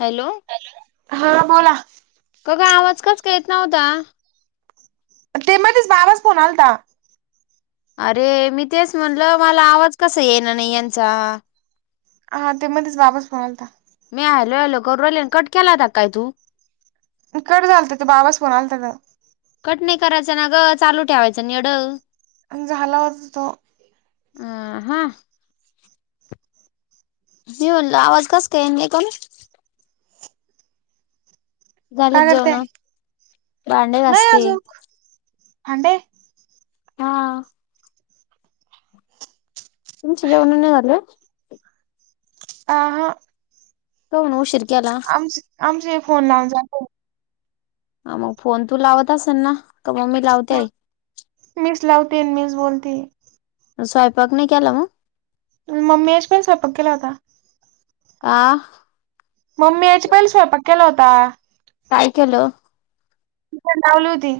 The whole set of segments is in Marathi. हॅलो, हा बोला का गं आवाज कसं काय येत नव्हता? ते, मध्येच बाबाचा फोन आलता. अरे, मी तेच म्हणलं, मला आवाज कसा येईना नई यांचा. हा, ते मधीच वापस फोन आलता. मी हॅलो हॅलो करू राहिले अन, कट केला हुता का काय तू? नी कट झालता, ते बाबाचा फोन आलता तर. कट नई करायचं ना गं, चालू ठेवायचा नं यडं! अन झालाच तो. अं, हं. मी म्हणलं, आवाज कस काय येईना लई कमी? झाले काय का करते, जेवण भांडे नई घासते अजूक, भांडे? हा. तुमची जेवणं नई झाले? आं हं. कमून उशीर केला? आमचेही फोन लावून झाले. हं मग फोन तू लावत असन ना, तर मग मी लावतेय. मीच लावतेय अन मीच बोलतेय. स्वयंपाक नई केला मग? [unintelligible] पण स्वयंपाक केला होता. आ? मम्मी यायच्या पहिले, स्वयंपाक केला होता. काय केलं? खिचडी लावली होती.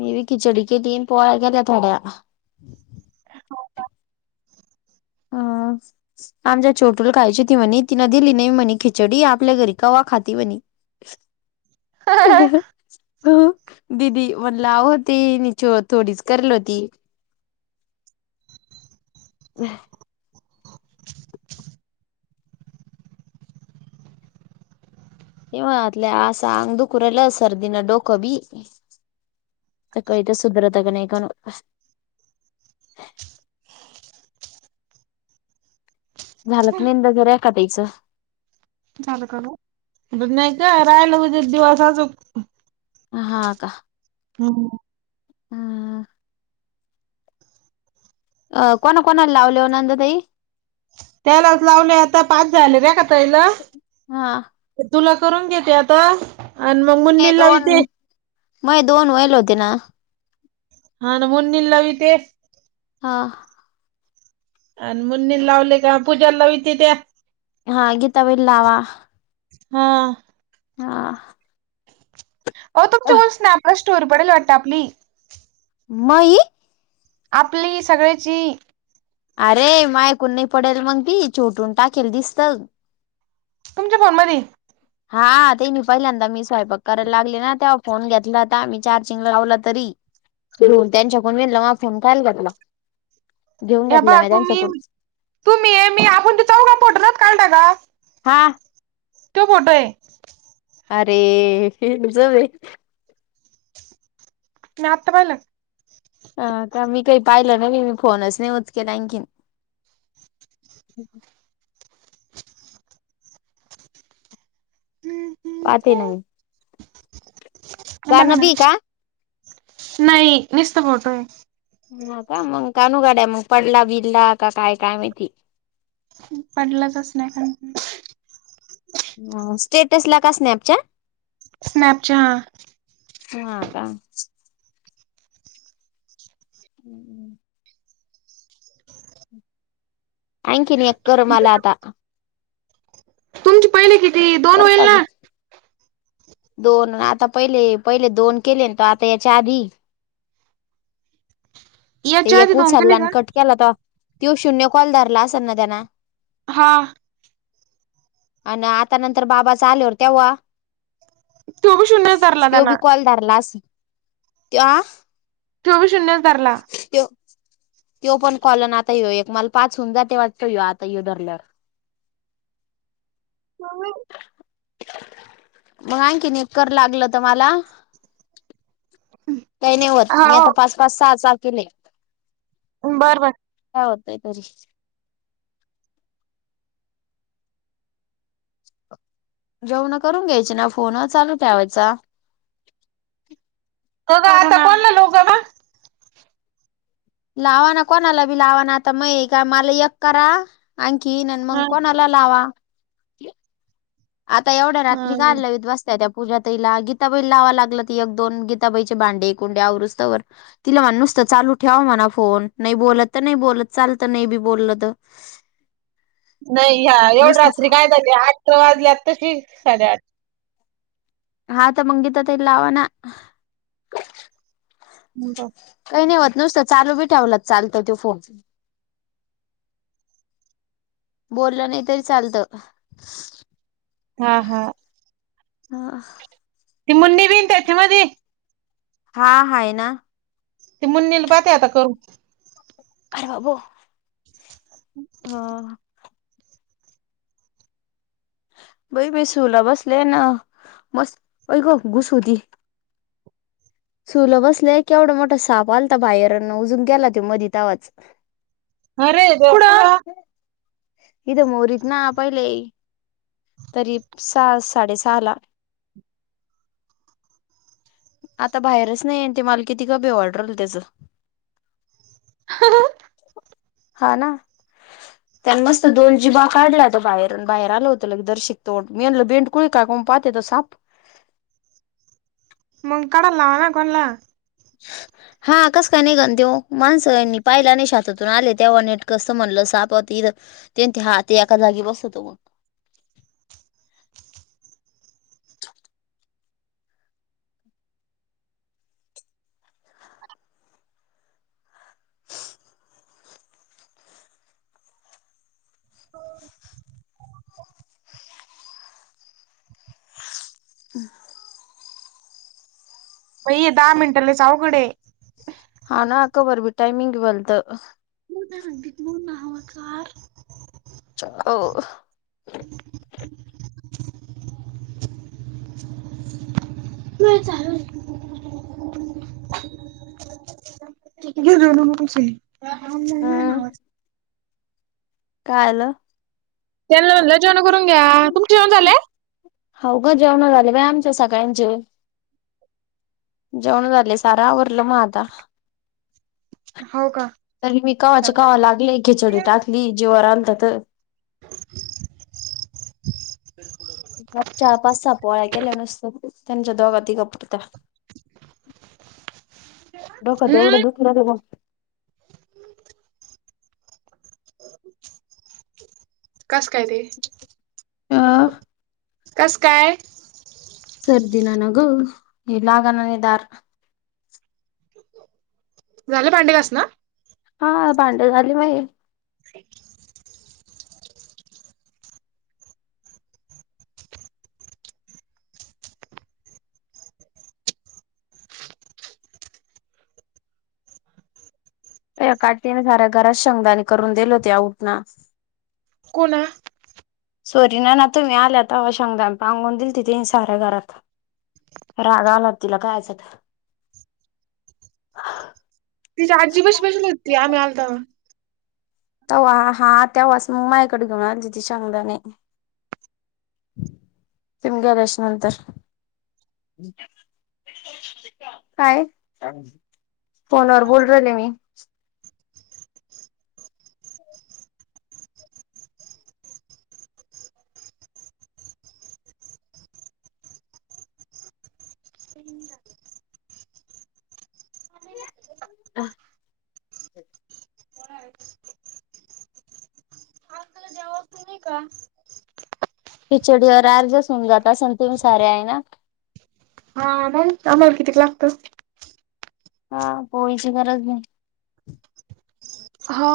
मी बी, खिचडी केली नी, पोळ्या केल्या थोड्या. [inaudible] अं. आमच्या छोटूला खायची होती म्हणे, तिनं दिली नई म्हणे खिचडी, आपल्या घरी कवा खाती म्हनी. [inaudible] दीदी म्हटलं आवो, ती नी, छो... थोडीच करल होती. [inaudible] [unintelligible] आसं आंग दुखू राहिलं, सर्दीनं डोकं बी. तर काई तर सुधरतं का नाई कानू झालं का [unintelligible] रेखा ताईचं? झालं का गं? नई गं, राहीलं उद्याच्या दिवस अजूक. हा का? हम्म. हा. अं, कोणा कोणाला लावल्या वं नंदाताई? त्यालाच लावले आता, पाच झाले रेखा ताईला. हा तुला करून घेते आता. आणि मग म मै दोन, मै दोन होईल होते ना? हा ना, मुन्नीला लावीते. हा. आणि मुन्नीला लावले का, पूजा लावीते त्या. हा, गीताबाईला लावा. हा. हा. ओ, तुमच्या कडून स्नॅपला स्टोरी पडायली वाटतं आपली. मई? आपली सगळ्याची. अरे माया कडून नाही पडेल, मग ती छोटून टाकेल दिसतं. तुमच्या फोनमध्ये? हा. ते नाही पहिल्यांदा मी स्वयंपाक करायला लागले ना, तेव्हा फोन घेतला होता मी चार्जिंग लावला तरी. तेरो त्यांच्याकून, नवीन फोन कायला घेतला? घेऊन हे घेतला पहा म्या तुम्ही त्यांच्याकूनच. तुम्ही ये, मी आपण तो चौघं फोटो नव्हता काढला का, हा त्यो फोटो आहे. अरे! हे न जवे. तुम्ही आता पाहिलं? ह का, मी काही पाहिलं ना, मी फोनच नाही यूज केला आणखीन. पाहते ना मी. बघा गाणं ना. बी का नाही. निस्त फोटो आहे. ह का मग कानू गड्या मग पडला बिडला का काय काय माहिती? पडलाच असल एखादं स्टेटसला का स्नॅपच्या? स्नॅपच्या हां. हा का? हम्म. आणखीन एक कर मला आता. तुमची पहिली किती? की दो एक अजून. दोन अन आता पहिले-पहिले दोन, केलें न तुवा आता याच्या आधी? ते याच्या आधी एक दोन उचलला केले आणि का कट केला तवा तो शून्य कॉल धरला असंल ना त्याना. हा. आणि आता नंतर, बाबाचा आलेवर तेव्हा तो बी शून्यच धरला त्यो त्यांना बी कॉल धरला असल, त्यो आ? तो बी शून्यच धरला. त्यो, त्यो पण कॉल अन आता ये एक मला पाच होऊन जाते वाटतो ये आता ये धरल्यावर. मम्मी मग आणखीन एक कर, लागलं तर मला. काही नाही व्हत. मी हा आता पाच-पाच सहा-सहा केले. बरं बरं. काय होतय तरी? जेवण करून घ्यायचे ना? फोन चालू ठेवायचा. क का आता कोणला [unintelligible] लावाना कोणाला बी लावाना आता मइ मग का मला एक करा आणखीन इनन मग हा कोणाला लावा. आता एवढ्या हा रात्री काल लावीत बस. त्या त्या पूजाताईला गीताबाई लावा लागलं त एक-दोन गीताबाईचे भांडे कुंडे आवरुस्तवर. तिला म्हण नुसतं चालू ठेवा म्हणा फोन नाही बोलत तर नाही बोलत चालत नाही बी बोललं तर. नाही हा एवढ नुसतं रात्री फो- काय झाली? आठ वाजल्यात आताशी साडेआठ. हा ते मंग गीता तइला लावा ना? हम्म बर. काही नाही होत नुसतं चालू बी ठेवला त चालत त्यो फोन. बोललं नाही तरी चालत. हा हा. हा. ती मुन्नी बी हायना त्याच्या मध्ये. हा हाय ना. ती मुन्नीला पाहते आता करून. अरे बाबो. हा. बई मी सूला बसले ना मस्त बाई ग घुस होती. सुला बसलं केवढा मोठा साप आलता बाहेरन, उजुन गेला मधी तव्हाच. अरे दे कुढा? हित मोरीत ना पाहिले. तरी सहा साडे सहाला. आता बाहेरच नाही येंटी माल कितीबी वाटरलं त्याचं. [unintelligible] हा ना? त्यानं मस्त दोन जीभा काढल्या तर बाहेरून बाहेर आल होत. लगेच दर्शिक तोंड मी म्हटलं बेंडकुळी काऊन पाहते तर साप. मंग काढाला लावा ना कोणला. [inaudible] हा कस काय निघन त्यो माणसं पाहिला नाही शेतातून आले तेव्हा नीट कसं म्हणलं साप तिथं. ते आणि ते हा ते एका जागी बसतो मग. [inaudible] बाई हे दहा मिनट लईच अवघड आहे. हा ना कबर बई टईमिंग बलत. [unintelligible] [unintelligible] [inaudible] नाही चालू हम्म [unintelligible] [unintelligible] काय आलं? त्यांनला म्हणलं जेवणं करून घ्या. तुमचं जेवण झाले? हाऊ का? जेवण झाले बाई आमच्या सगळ्यांचे. जेवण झाले. सार आवरलं मग आता. हो का तरी मी कवाच्या कवा लागले खिचडी टाकली जिवावर आलत तर. [inaudible] मग चार पाच सहा पोळ्या केल्या. नुसत त्यांच्या दोघा तिघा पुरत्या. डोक तर एवढं हम्म दुखलं ग माझं. कस काय ते? हा कस काय? सर्दीन ना ग हे लागलं आणि धार झाले भांडी घासणं हा भांडी झाली माझी. [inaudible] ह्या कार्टिन साऱ्या घरात शेंगदाणे करून दिले होते. उठना. कोणा सॉरी नाना तुम्ही आला तवा शेंगदाणे पांगून दिलती तिनं साऱ्या घरात राग आला तिला कायछातं तिच्या आजी पशी बशली हुती आम्ही आलो तवा तवा हा तेव्हाच मायाकडे घेऊन आलती ती शेवदाने तिम गबश नंतर काय फोनावर बोलु राहीले मी [inaudible] ते का पिचडीवर आर्जसून जात असन तेन सारे आय नात पण आम्हाला कितीक लागतस हा गोळीची गरज नाही. हा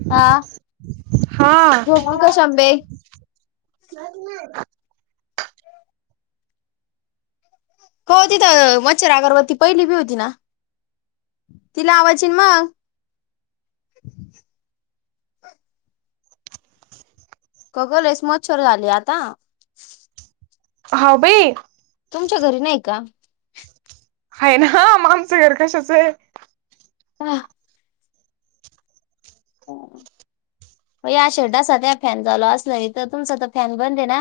[inaudible] हा झोपू जी शंभे [unintelligible] का ओ तिथं मच्छर अगरबत्ती पहिली बी हुती ना तिला आवाचीन मग कगलेस मच्छर झाले आता हा बाई तुमच्या घरी नाय का आहे ना म आमचं घर कशाचं आय हा [inaudible] म या अशा डासा त्या फॅन चालू असलं इथं तुमचा तर फॅन बंद ए ना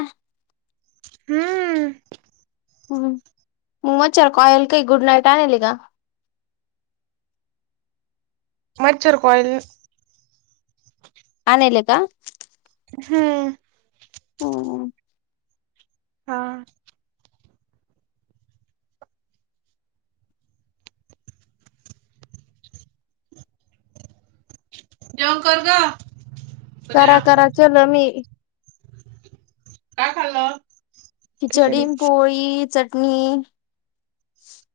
हम् हम मच्छर कॉईल काही गुड नाईट आनली का मच्छर कॉईल आनायले का हम्म हम्म हा जेवण कर गं करा करा चाललो मी. काय खाल्लं? खिचडी खिचडीन, पोळी, चटणी.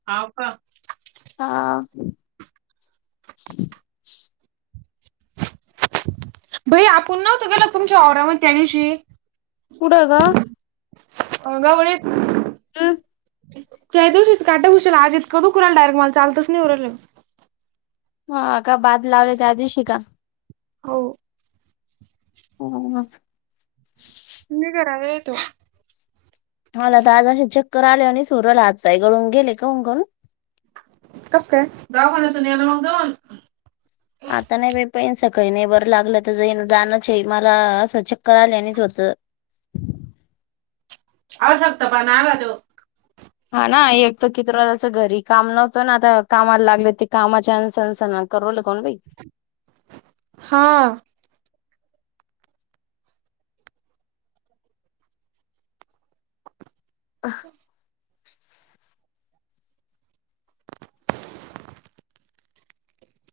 हाव का? हा. भैय्या आपुण नव्हतो गेलो तुमच्या औडावत त्या दिवशी. कुठं गं? गवळीत. [inaudible] त्या दिवशीस काटा घुशला आज इतका दुखला डायरेक्ट मला चालताच नाय ओरडले मी. हा का बाद लावले त्या दिवशी का? हो. हा. मी जरा वेळ येतो. मला तर आज असे चक्कर आले आणि सुरला आज काय गळून गेले काऊन गोण. कस काय? दवाखान्यातून नेलं मग जाऊन. हा आत्ता नाय बाई. तेन सकाळी नाही बरं लागलं तर जाईन जानचे मला असं चक्कर आल्यानेच होतं. अशक्तपणा आला त्यो. हा ना एक तर किती रहायचं घरी काम नव्हतं ना आता कामाला लागले ते कामाच्या अनसनसनात. करवलं कोण बाई. हा. [inaudible]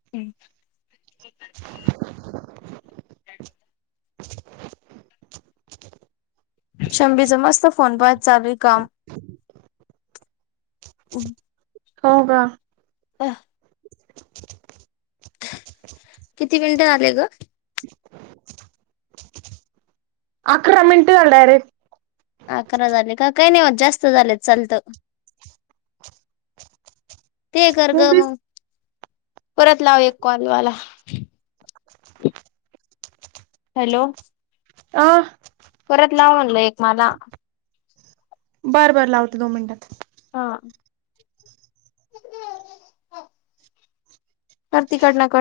[inaudible] पीच [inaudible] शंभीचा मस्त! फोन पाहात चालू काम हो का? अ किती? मिनिटं झाले ग अकरा मिनट झाले डरेक्ट. अकरा झाले काही नाही जास्त झाले चालत. ते कर ग वीस मग परत लाव एक कॉलवाला. हॅलो. अ परत लाव म्हनलं एक मला. बरं बरं लावते दोन मिनिटात. हा. ह [inaudible] कर तिकडन कट.